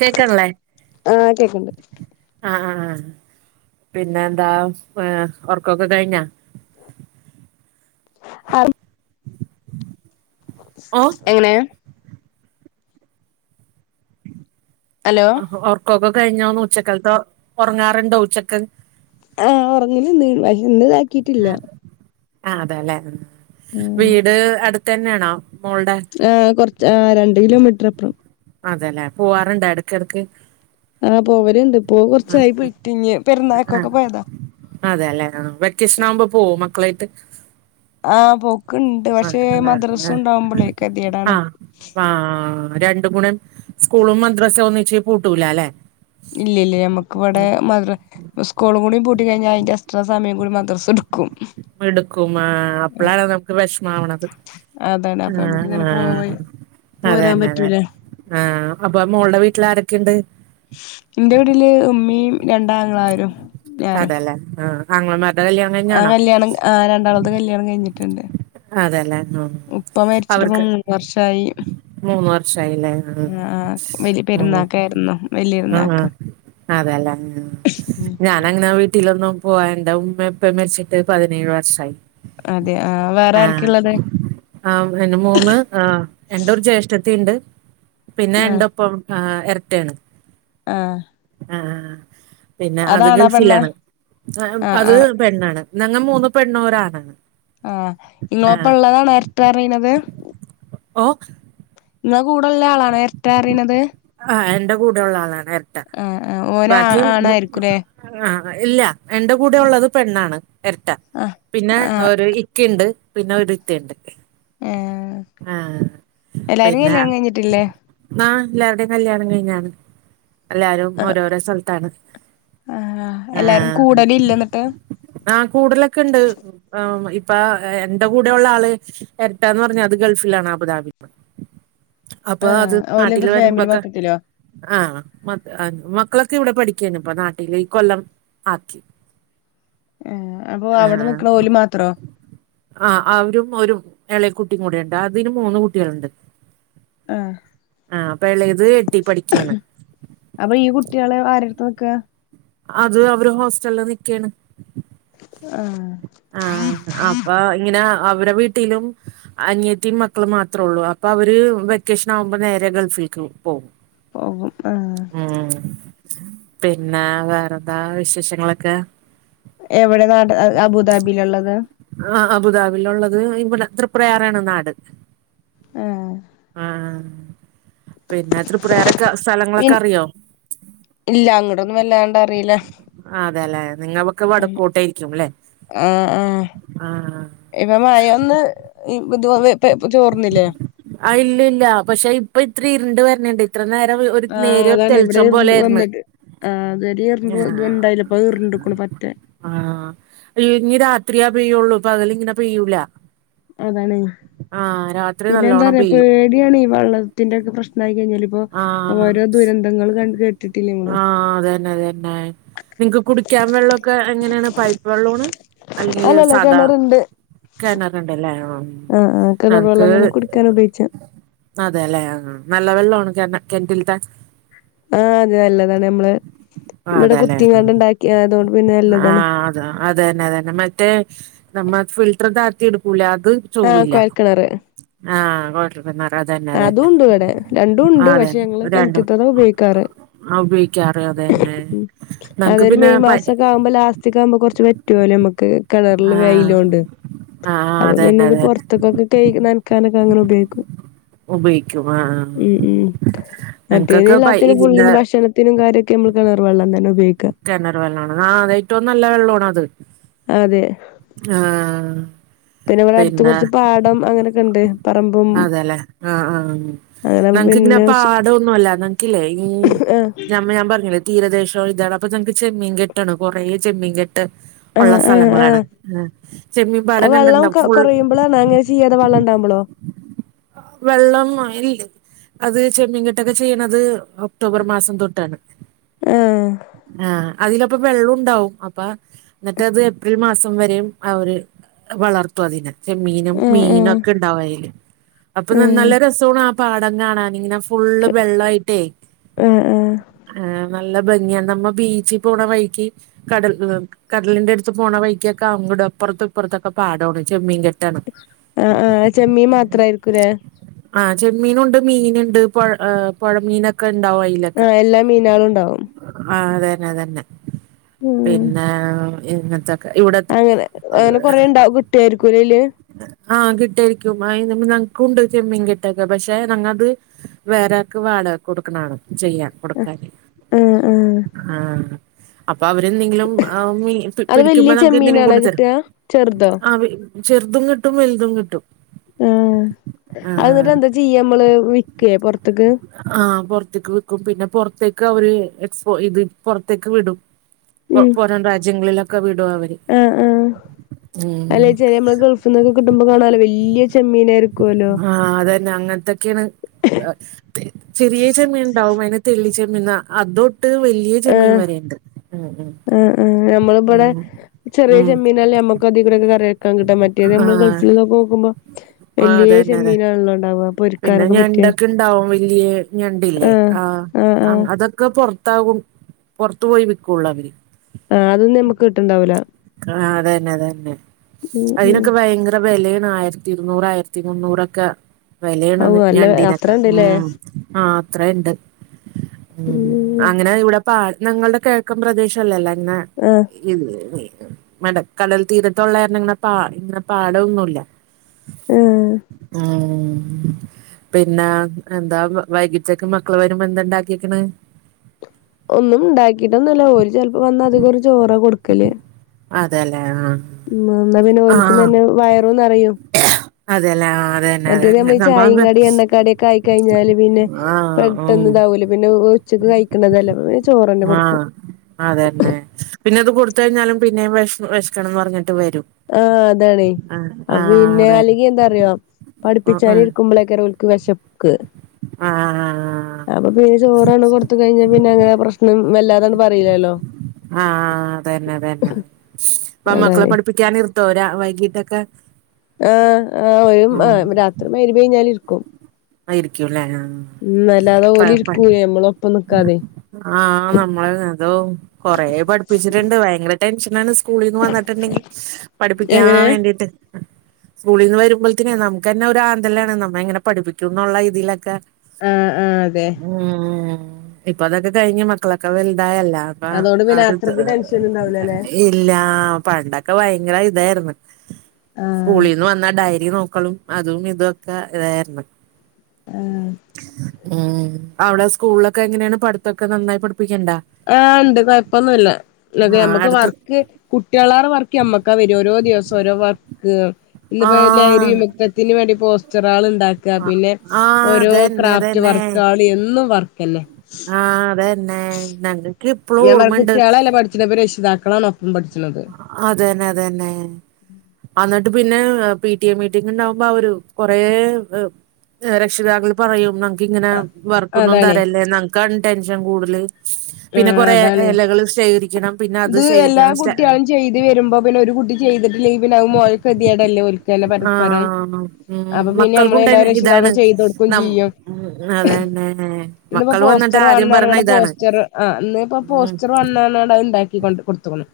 കേക്കണ്ല്ലേ ആഹ് കേക്ക്ണ്ട് ആഹ് ആഹ് ആഹ് പിന്നെന്താ ഏഹ് ഉറക്കൊക്കെ കഴിഞ്ഞോ? ഹായ് ഓ എങ്ങനെയാ? ഹലോ ഓഹോ ഒർക്കൊക്കെ കഴിഞ്ഞോന്ന് ഉച്ചൽക്കത്തെ ഒറങ്ങാറൊണ്ടോ ഉച്ചക്ക്? ആഹ് ഉറങ്ങീലിന്ന് അത് ഇന്ന് ആക്കിട്ടില്ല. ആ അതാല്ലേ. വീട് അടുത്തന്നെയാണോ? മോൾടെ ആഹ് കൊറച്ച് ആഹ് രണ്ട് കിലോമീറ്ററപ്പ്റം. അതെല്ലേ. പോവാറൊണ്ടോ എടക്കെടക്ക്. ആഹ് പോവലുണ്ടിപ്പോ. ആ കുറച്ചായി പോയിട്ട് നി പിറന്നാക്കൊക്കെ പോയതാ. അതെല്ലെ. വെക്കേഷനാമ്പോ പോവോ മക്കളായിട്ട്? ആഹ്, പൊക്കൊണ്ട് ആ പക്ഷേ മദ്രാസയുണ്ടാവുമ്പോളേകതിടാണ്. പാ രണ്ടു ഗുണം സ്കൂളും മദ്രസേ ഒന്നിച്ച് പൂട്ടൂലല്ലേ? ഇല്ല ഇല്ല. ഞമ്മെക്കെവെടെ മദ്ര സ്കൂളും കൂടി പൂ പൂട്ടികഴ്ഞ്ഞാ അതിന്റെ എക്‌സ്ട്രാ സമയം കൂടി മദ്രസെടും. എടുക്കും. ആ അപ്പളാണ് നമ്മെക്ക് വിഷമാവണത്. അതാണ് അപ്പൊ ആഹ് നമുക്ക് ഇങ്ങനെ പോയി ആഹ് പോരാൻ അതന്നെ അതന്നെ. പറ്റൂല ആ, അപ്പൊ മോള്ടെ വീട്ടിലാരൊക്കേണ്ട്? ഇന്റെ വീടില് ഉമ്മീ രണ്ടാങ്ങളാരും ഞാനും അതെല്ലേ ആഹ് ആങ്ങളമാരുടെ കല്യാണം ആ കഴിഞ്ഞാണോ? കല്യാണം, ആ [unintelligible] കല്യാണം കഴിഞ്ഞിട്ടുണ്ട് അതെല്ലേ ഉം ഉപ്പ മരിച്ചിട്ട്പ്പോ അവർക്ക് മൂന്നുവർഷായി മൂന്ന് വർഷായില്ലേ ഉം ആ ഉം വലിയപെരുന്നാക്കായിരുന്നു, ഉം ഉം [unintelligible] [unintelligible] ഞാനങ്ങനെ വീട്ടിലൊന്നും പോവാ [unintelligible] ഉമ്മേം ഉപ്പേം മരിച്ചിട്ട് പതിനേഴ് വർഷായി അതെ, അ ആ, ആ, എന്റെ മൂന്ന്, എൻ്റെ ഒരു ജേഷ്ഠത്തീണ്ട് പിന്നെ, എൻ്റൊപ്പം ഇരട്ടയാണ് അഹ്‌ ആഹ് പിന്നെ അത് ഗൾഫിലാണ് ഉം ‌ ആഹ് അത് ആഹ് പെണ്ണാണ് ഞങ്ങ മൂന്നു പെണ്ണും ഒരാണുവാണ് ആഹ് [unintelligible] നേരിട്ടറീണത്? ഓക് ഇങ്ങ കൂടുളളാളാ നേരിട്ടറീണത് എന്റെ കൂടെള്ള ആളാണ് എരട്ട, ആഹ് ആഹ് ഓന് ആ ബാക്കി ആണായിരിക്കുംല്ലേ ഇല്ല, എന്റെ കൂടെള്ളത് പെണ്ണാണ്, എരട്ട. ആഹ് പിന്നെ, ആഹ് ഒരു ഇക്കയ്ണ്ട് പിന്നെ ഒരുത്തിണ്ട് ഏഹ് ആഹ് എല്ലാരും പിന്നെ കല്യാണം കഴിഞ്ഞിട്ടില്ലേ ഉം ന്ന എല്ലാരുടേം കല്യാണം കഴിഞ്ഞാണ്, എല്ലാരും ആഹ് ഓരോരോ സൽത്താണ് ആഹ് ആ, എല്ലാരും കൂടലില്ലേ എന്നിട്ട് ആഹ്, കൂടലൊക്കെണ്ട് ആ ഇപ്പ അ എന്റെ കൂടെഉള്ള ആള് എരട്ടാന്ന് പറഞ്ഞാ അത് ഗൾഫിലാണ് അബുദാബി ആഹ് ഓലെ വരൂമ്പൊക്കെ, ആ [unintelligible] ക്കളൊക്കെവിടെ പഠിക്കാണ് ഇപ്പൊ നാട്ടില്, ഇക്കൊല്ലം ആക്കി ആഹ് അപ്പൊ ആ, അവിടെ നിക്കണ ഓല് മാത്രോ ആ, അവരും ഓരും ഇളയ കുട്ടിം കൂടെണ്ട് അതിന് മൂന്ന് കുട്ടിള്ണ്ട് ആഹ്, എട്ടി പഠിക്കയാണ് അപ്പൊ ഈ കുട്ടികളെ ആര [unintelligible] അത് അവര് ഹോസ്റ്റലില് നിക്കയാണ് ആഹ് ആ, അപ്പൊ ഇങ്ങനെ അവരെ വീട്ടിലും അനിയത്തീം മക്കളും മാത്രോള്ളു, അപ്പൊ അവര് വെക്കേഷനാവുമ്പോ നേരെ ഗൾഫി [unintelligible] [unintelligible] പിന്നെ വേറെന്താ വിശേഷങ്ങളൊക്കെ എവിടെയാ അബുദാബീലള്ളത്? ആ അബുദാബിലള്ളത് ഇവ്വടേ ത്രിപുരയാറാണ് നാട് ആഹ് ആ, പിന്നെ തൃപ്രയാറൊക്കെ പി സ്ഥലങ്ങളൊക്കെ അറിയൊ ഇല്ല, അങ്ങടൊന്നും വല്ലാണ്ടറീല നിങ്ങവക്ക് വടക്കോട്ടായിരിക്കും, ല്ലേ? ആ ആ, [unintelligible] [unintelligible] ഇപ്പ ചോർന്നില്ലേ ആ, ഇല്ല ഇല്ല, പക്ഷെ ഇപ്പൊ ഇത്തിരി ഇരുണ്ട് വരണുണ്ട്, ഇത്ര നേ ഒരു നേരിയ തെളിച്ചം പോലെ ആരുന്ന് അത് [unintelligible] ആഹ് ഇനി രാത്രിയാ പെയ്യുള്ളൂ, പകലിങ്ങനെ പെയ്യൂല അതാണ് ആ, രാത്രി പിന്നെ നല്ലോ എന്താ പേടിയാണ് ഈ വെള്ളത്തിന്റെൊക്കെ പ്രശ്നായിഴിഞ്ഞാ ഇപ്പോ ഓരോ ദുരന്തങ്ങൾ ക ആ അതന്നെ അതതന്നെ നിങ്ങക്ക് കുടിക്കാൻ വെള്ളമൊക്കെ എങ്ങനെയാണ് പൈപ്പ് വെള്ളാണ് അല്ലെങ്കില് അല്ലല്ല സാദാ കിണറുണ്ട് കണറുണ്ടല്ലേ ആഹ് ആഹ് കിണർ മുക്ക് വെള്ളം തന്നെ കുടിക്കാൻ ഉപയോഗിച്ച അതെല്ലേ നല്ല വെള്ളമാണ് ക കിണറ്റിലിത്തെ ആ അത് നല്ലതാണ് നമ്മള് ഇവിടെ അതെല്ലെ കുത്തിങ്ങാണ്ട് ഉണ്ടാക്കിയ അതുകൊണ്ട് പിന്നെ ആ നല്ലതാണ് അത അതന്നെ അതന്നെ മറ്റേ നമ്മ ഫിൽട്ടർ താത്തി എടുക്കൂല അത് ആഹ് ചോവല്ല കൊഴൽക്കിണറ് ആ അതും ഉണ്ട് ഇവിടെ രണ്ടും ആ ഉണ്ട് പക്ഷെ അതന്നെ ഞങ്ങള് രണ്ടും കിണറ്റത്തതാ ഉപയോഗിക്കാറ് ആ ഉപയോഗിക്കാറ് അതന്നെ ഉം നമുക്ക് അതൊരു പിന്നെ മെയ് പ മാസംക്കെ ആവുമ്പോ ലാസ്റ്റക്ക ആകുമ്പോ കുറച്ച് വറ്റുവല്ലേ നമ്മുക്ക് കിണറില് ആഹ് വെയിലോണ്ട് ആഹ് അപ്പൊ പിന്നെ അതന്നെ ഇത് അതന്നെ പുറത്തക്കൊക്കെ കഴിചി നനക്കാനൊക്കെ അങ്ങനെ ഉപയോഗിക്കും ഉപയോഗിക്കും ആഹ് ആഹ് ഉ ഉം മറ്റേത് ഞങ്ങക്കൊക്കെ പൈ എല്ലാത്തിനും ഫുള്ളും ഇതിന്റെ ഭക്ഷണത്തിനും കാര്യ ക്ക് ഞമ്മള് കിണർ വെള്ളംതന്നെ കിണർ വെള്ളമാണ് ആ അതെ ഏറ്റവും നല്ല വെള്ളാണ് അത് അതെ ആ ഇവിടെ അടുത്ത് പിന്നെ കുറച്ച് പാടം അങ്ങനെയൊക്കെ ഉണ്ട് പറമ്പും അതെല്ലെ ആ ആ അങ്ങനെ നങ്ങക്ക് ഇങ്ങനെ പിന്നെ പാടം ഒന്നുമല്ല നങ്ങല്ലേ ഈ ആഹ് ഞമ്മ ഞാൻ പറഞ്ഞല്ലേ തീരദേശ ഇതട അപ്പ നക്ക് ചെമ്മീൻ കെട്ടാണ് കുറെ ചെമ്മീൻ കെട്ട് ഉള്ള ആഹ് ആഹ് ആഹ് സ്ഥലങ്ങളാണ് ചെമ്മീ അത് പാടം വെള്ളം കണ്ടിട്ടുണ്ടോ കൊ ഫുൾ കൊറയുമ്പളാണോ അങ്ങനെ ചെയ്യാതെ വള്ളം ഇണ്ടാവുമ്പളോ വെള്ളം മഴ ഇല്ല അത് ചെമ്മീൻ കെട്ടൊക്കെ ചെയ്യണത് ഒക്ടോബർ മാസം തൊട്ടാണ് ആഹ് ആ അതില് ഇപ്പൊ വെള്ളം ഉണ്ടാവും അപ്പ എന്നിട്ട് അത് ഏപ്രിൽ മാസം വരെയും ആ ഒരു വളർത്തു അതിനെ ചെമ്മീനും ആഹ് മീനും ആഹ് ഒക്കെ ഉണ്ടാവും അയില് അപ്പൊ ആഹ് നല്ല രസമാണ് പാടം കാണാൻ ഇങ്ങനെ ഫുള്ള് വെള്ളം ആയിട്ടേ ഉം ഉം ആ നല്ല ഭംഗിയാണ് നമ്മ ബീച്ചിൽ പോണ വഴിക്കി കടൽ കടലിന്റെ അടുത്ത് പോണ വഴിക്കി ദ അങ്ങോട് അപ്പുറത്ത് ഇപ്പുറത്തൊക്കെ പാടം ആണ് ചെമ്മീൻ കെട്ടാണ് ആ ആ ചെമ്മീ മാത്രായി ആ ചെമ്മീന് ഒണ്ട് മീനുണ്ട് പുഴമീനൊക്കെ ഉണ്ടാവും ആ എല്ലാ മീനാളും ഉണ്ടാവും ആ അതന്നെ അതന്നെ ഉം പിന്നെ ഇന്നത്തെ അങ്ങനെ അങ്ങനെ കൊറേ ഉണ്ടാവും കിട്ടിയായിരിക്കൂല്ലല് ആ കിട്ടരിക്കും ആ നക്ക് ഉണ്ട് ചെമ്മീൻ കെട്ടക്കെ പക്ഷെ ഞങ്ങത് വേറെ ആക്ക് വാടകക്ക് കൊടുക്കണാണ് ചെയ്യാൻ കൊടുക്കാന് ആഹ് ആഹ് ആ അപ്പൊ അവ എന്നെ ങ്കിലും അത് വല്യ പിടിക്കുമ്പോ നമുക്ക് എന്തെങ്കിലും ചെമ്മീനാണോ കൊണ്ടു തരും കിട്ടാ ചെറുതോ ആ പിടി ചെറുതും കിട്ടും വലുതും കിട്ടും ആ അത് ന്നട്ട് ആഹ് എന്താ ചെയ്യ നമ്മള് വിക്കയേ പൊറത്തേക്ക് പുറത്തേക്ക് വിക്കും പിന്നെ പുറത്തേക്ക് അവര് എക്സ്പോ ഇത് പുറത്തേക്ക് വിടും ഉം പുറം രാജ്യങ്ങളിലൊക്കെ വിടും അവര് ഉം നമ്മുള് ഗൾഫിനിന്നൊക്കെ കിട്ടുമ്പോ കാണാലോ വല്ല്യയ ചെമ്മീനായിരിക്കുവല്ലോ ആഹ് അതന്നെ അങ്ങനത്തൊക്കെയാണ് ചെറിയ ചെമ്മീൻണ്ടാവും അനെ തെ ള്ളി ചെമ്മീന്നാ അതൊ ട്ട് വലിയ ചെമീൻ വരെ ഇണ്ട് ഉം ഉം ആ ആ നമ്മള് ഇബടെ ഉം ചെറിയ ഉം ചെമ്മീനല്ലേ നമ്മക്ക് അധികം ഇവിടെക്കെ കറി കിട്ട മറ്റേത് നമ്മള് ആഹ് ഗൾഫിൽ നിന്നൊക്കെ നോക്കുമ്പോ ആഹ് വലിയ അതന്നെ അതെ ചെമ്മീനാണല്ലോ ഇണ്ടാവുക പിന്നെ ഞണ്ടൊക്കെ ഇണ്ടാവും വലിയ ഞണ്ടല്ലേ ആഹ് ആ ആഹ് ആഹ് അതൊക്കെ പുറ ത്താകും പുറത്തു പോയി വിൽക്കുള്ളൂ അവര് ആ അതൊന്നും നമുക്ക് കിട്ടലണ്ടാവൂല ആ അതന്നെ അത തന്നെ ഉം ഉം അതിനൊക്കെ ഭയങ്കര വിലയ ആയിരത്തി ഇരുന്നൂറ ആയിരത്തി മുന്നൂറൊക്കെ ഔ വിലയണന്ന് നല്ല ഞണ്ടീനൊക്കെ അത്രണ്ട്ല്ലേ ഉം ആ അത്ര ഇണ്ട് ഉ ഉം അങ്ങനെ ഇവിടെ പാ ഞങ്ങളുടെ കിഴക്കും പ്രദേശല്ലല്ലേ എന്ന ആഹ് ഇത് മട കടൽ തീരതൊള്ള ഇങ്ങനെ പാ ഇങ്ങനെ പാടന്നുല്ല ആഹ് ആഹ പിന്നെ എന്താ വൈകിട്ടേക്കെ മക്കള് വരുമ്പോ എന്ത ഇണ്ടാക്കിക്കണ് ഒന്നും ഇ ണ്ടാക്കിട്ട ഒന്നല്ല ഓര് ചിലപ്പോ വന്ന അധികം ഒരു ചോറ കൊടുക്കല് അതെല്ലേ ആഹ് ഉ എന്നാ പിന്നെ ഓൽക്കുന്ന ആഹ് തന്നെ വയറുംന്ന് നിറയും അതെല്ലേ ആഹ് അതന്നെ മറ്റേത് അതന്നെ നമ്മൾ ചായയും നമ്മ കടി എണ്ണക്കാടി ഒക്കെ ആയി കഴിഞ്ഞാല് പിന്നെ ആഹ് ഉം പെട്ടെന്ന് താവൂലെ പിന്നെ ഉച്ചക്ക് കഴിക്കണതല്ല പി ചോറ് തന്നെ കൊടുക്കും അതെ തന്നെ പിന്നെ അത് കൊടുത്ത കഴിഞ്ഞാലും പിന്നെയ വിശിക്കണംന്ന് പറഞ്ഞി ആഹ അതാണേ ആഹ് പിന്നെ അതെ അല്ലെങ്കി എന്താറിയ ഉം പഠിപ്പിച്ചാന ഉം ഇരിക്കുമ്പോളക്കര ഓൽ ക്ക് വേഷ ക്ക് ആഹ് അപ്പൊ പിന്നെ ചോറാണ് കൊടുത്ത കഴിഞ്ഞ പിന്നെ അങ്ങനെ പ്രശ്നം വല്ലാതന്ന പറയിലല്ലോ ആഹ അതന്നെ അതന്നെ പ്പം മക്കളെ അതാണ് പഠിപ്പിക്കാന ഇ തോരാ വൈകീട്ടൊക്കെ ആ ആ ഒരു ആ ഉം രാത്രി മഗ്‌രിബ് കഴിഞ്ഞാൽ ഇരിക്കും ആയിരിക്കൂല്ലേ ആ ഉം അല്ലാതെ ഓലി ഇരികൂലെ നമ്മള ഒപ്പം ഇരിക്കാതെ ആഹ നമ്മള് അതോ കൊറ പഠിപ്പിച്ചിട്ടുണ്ട് ഭയങ്കര ടെൻഷനാണ് സ്കൂളിൽന്ന് വന്നിട്ടിണ്ടെ ങ്ക പഠിപ്പിക്കാൻ എങ്ങനെ വേണ്ടിട്ട് സ്കൂളിൽ നിന്ന് വരുമ്പോഴത്തനെ നമുക്ക് തന്നെ ഒരു ആന്തലാണ് നമ്മ എങ്ങനെ പഠിപ്പിക്കും എന്നുള്ള രീതിയിലൊക്കെ ആഹ് ആഹ് അതെ ഉ ഇപ്പൊ അതൊക്കെ കഴിഞ് മക്കളൊക്കെ വല ണ്ടായല്ല അപ്പ അതോണ്ട് പിന്നെ അവ അത്രക്ക് ടെൻഷൻ ഉണ്ടാവൂലല്ലേ [inaudible] ഇല്ല പണ്ടൊക്കെ ഭയങ്കര ഇതായിരുന്നു ആഹ് സ്കൂളിൽന്ന് വന്നാ ഡയറി നോക്കലും അതും ഇതൊക്കെ ഇതായിരുന്നു ആഹ ഉം അവിടെ സ്കൂളിലൊക്കെ എങ്ങനെയാണ് പഠിത്തൊക്കെ നന്നായി പഠിപ്പിക്കണ്ടാ ആ ഉണ്ട് കൊഴപ്പൊന്നുമല്ല അപ ആഹ് മ്മക്ക് അടുത്ത് വർക്ക് കുട്ടികളെക്കാൾ വർക്ക് ഞമ്മക്കാ വരും ഓരോ ഓരോ ദിവസം ഓരോരുവർക്ക് ഇന്ന് ഇപ്പോ ആഹ് ലഹരി ദിനത്തിന് വേണ്ടി പോസ്റ്റർ ഒരാള് ഉണ്ടാക്കുക പിന്നെ ആഹ് ഓരോ അതന്നെ ക്രാഫ്റ്റ് വർക്ക ആൾ എന്നും വർക്ക് അല്ലേ ആഹ അതെന്നെ ഞങ്ങക്ക് ഇപ്പളും ഞാൻ പറ ഓർമ്മണ്ട് കുട്ട്യാളല്ല പഠിച്ച്ണെ ഇപ്പൊ രക്ഷിതാക്കളാണ് ഒപ്പം പഠിച്ച്ണത് അതെന്നെ അത തന്നെ അന്നിട്ട് പിന്നെ പി ടി എ മീറ്റിംഗ ഉണ്ടകുമ്പോ ഒരു കുറെ രക്ഷിതാക്കൾ പറയും നങ്ങക്ക് ഇങ്ങനെ വർക്കൊന്നും അതാണേ തരാല്ലേ ഞങ്ങക്കാണ് ടെൻഷൻ കൂടുതൽ പിന്നെ ആഹ് കൊറേ അതാണ് ഇലകൾ ശേഖരിക്കണം പിന്നെ അത് ഇത് എല്ലാ ശേഖരിക്കണം കുട്ട്യാളും ചെയ്ത് വരുമ്പോ പിന്നെ ഒരു കുട്ടി ചെയ്തിട്ടില്ല പിന്നെ മോൾ ക്കതിയാടല്ലേ ചില പരസ്പരം ആഹ് ഉം അപ്പൊ പിന്നെ നമ്മള് മക്കൾക്കും ടെൻ എല്ലാരും ഇതാണ് രക്ഷിതാക്കും ചെയ്ത കൊടുക്കയും നം ചെയ്യും ഉം അതന്നെ ഇന്നിപ്പോ മക്കള് വന്നിട്ട് പോസ്റ്റർ ആദ്യം പറഞ്ഞ വേണമെന്ന് ഇതാണ് പോസ്റ്റർ ആ ഇന്ന ഇപ്പോ ഉം പോസ്റ്റർ വേണമെന്ന് പറഞ്ഞ് കാരണം അത് ഉണ്ടാക്കി കൊണ്ടേ കൊടുത്തി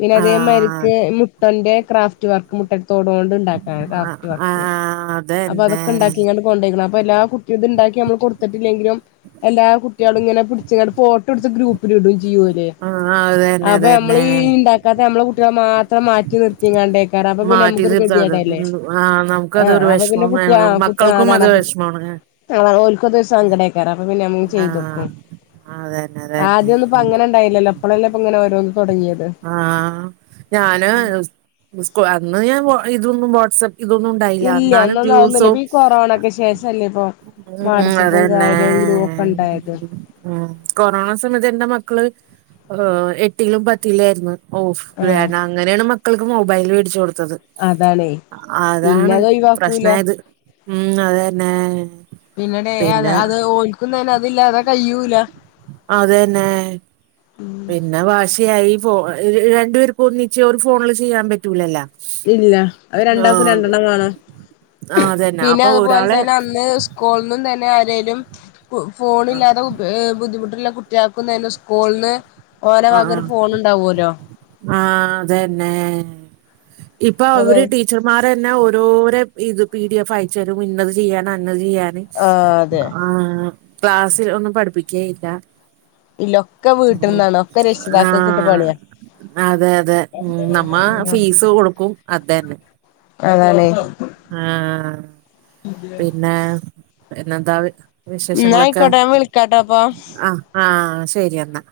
പിന്നെ അതേമാതിരിക്ക് ആഹ് മുട്ടന്റെ ക്രാഫ്റ്റ് വർക്ക് മുട്ട തോട് ഉണ്ടാക്കാൻ ആണ് ക്രാഫ്റ്റ് ആഹ് വർക്ക് അപ്പൊ അതന്നെ അതൊക്കെ ഉണ്ടാക്കി ഇങ്ങനെ കൊണ്ട് പോയി അപ്പൊ എല്ലാ കുട്ടിക ഇത് ഉണ്ടാക്കി നമ്മള് കൊടുത്തിട്ടില്ലെങ്കിലും എല്ലാ കുട്ടികളും ഇങ്ങനെ പിടിച്ചിങ്ങ ഫോട്ടോ എടുത്ത് ഗ്രൂപ്പില ഇടും ചെയ്യൂലെ ആഹ് അതന്നെ അപ്പൊ നമ്മൾ അതന്നെ ഉണ്ടാക്കാത്ത നമ്മളെ ഈ കുട്ടികളെ മാത്രം മാറ്റി നിർത്തിങ്ങാണ്ട [inaudible] അപ്പൊ പിന്നെ മാറ്റി നമുക്കൊരു നിർത്താ അത് ഗതികേട് അല്ലേ ആഹ് നമുക്കതൊരു പിന്നെ വിഷമമാണ് കുട്ടികൾ മക്കൾക്കും അത് അതാണ് വിഷമാണ് ഓർക്കും അതൊരു സങ്കടം ആയി കാണും ചെയ്തോക്ക ആഹ് അതന്നെ അതന്നെ ആദ്യംൊന്നും ഇപ്പ അങ്ങനെ ഇണ്ടായില്ലല്ലോ എപ്പോളലി ഇപ്പ ഇങ്ങനെ ഓരോ ആഹ ഞാന് സ് അന്ന് ഞാൻ ഇതൊന്നും വാട്സആപ്പ് ഇതൊന്നും ഉണ്ടായില്ല ഇല്ല എന്നാലും അന്നൊന്നും അതൊന്നുല്ല ദിവസവും ഇപ്പ ഈ കൊറോണക്ക് ശേഷല്ലേ ഇപ്പൊ ഉം വാട്സപ്പും അതന്നെ കാര്യം ഗ്രൂപ്പൊക്കെ ഉണ്ടായത് ഉം കൊറോണ സമയത്ത് എന്റെ മക്കള് എട്ടിലും പത്തിലും ആയിരുന്നു ഓഫ് ആഹ് വേഗം അങ്ങനെയാണ് മക്കൾക്ക് മൊബൈൽ മേടിച്ചു കൊടുത്തത് അതാണേ പിന്നെ അതാണ് അത് ഒഴിവാക്കൂല പ്രശ്നമായത് ഉം അത് തന്നെ പിന്നെടി അത് അത് ഓർക്കും തന്നെ അതില്ലാതെ കഴിയൂല അതെന്നെ പിന്നെ വാശി വാശിയായി രണ്ടു പേർക്ക് ഒന്നിച്ച് ഒരു ഫോണില് ചെയ്യാൻ പറ്റൂലല്ലോ ഇല്ല അത് രണ്ടാൾക്കും രണ്ടെണ്ണം വേണം ആഹ് അതന്നെ പിന്നെ അപ്പൊ അതുപോലെ ഒരാളെ തന്നെ അന്ന് സ്കൂളിന്നും തന്നെ അര ഫോണില്ലാതെ ബുദ്ധിമുട്ടുള്ള കുട്ടികൾക്കും തന്നെ സ്കൂളിന്ന് ഓലെ ആഹ വക ഒരു ഫോൺ ഉണ്ടാവുമല്ലോ ആ ആഹ അതന്നെ ഇപ്പൊ അതെ അവര് ടീച്ചർമാർ തന്നെ ഓരോര ഇത് പി ഡി എഫ് അയച്ചുതരും ഇന്നത് ചെയ്യണം ചെയ്യാന് ആഹ് അതെ ആ ക്ലാസ്സിൽ ഒന്നും പഠിപ്പിക്കേയില്ല ഇല്ല ഒക്കെ വീട്ടിന്നാണ് ഒക്കെ രക്ഷിതാക്കൾകിട്ട് ആഹ് പണിയാ അതെ അതെ നമ്മൾ ഉം ഫീസ് കൊടുക്കും അതന്നെ അതാണേ ആഹ [unintelligible] പിന്നെന്താ ന്നാ വിശേഷങ്ങളൊക്കെ ആയിക്കോട്ടെ ഞാൻ വിളിക്കാട്ടോ അപ്പൊ ആഹ ആഹ ശരി എന്നാ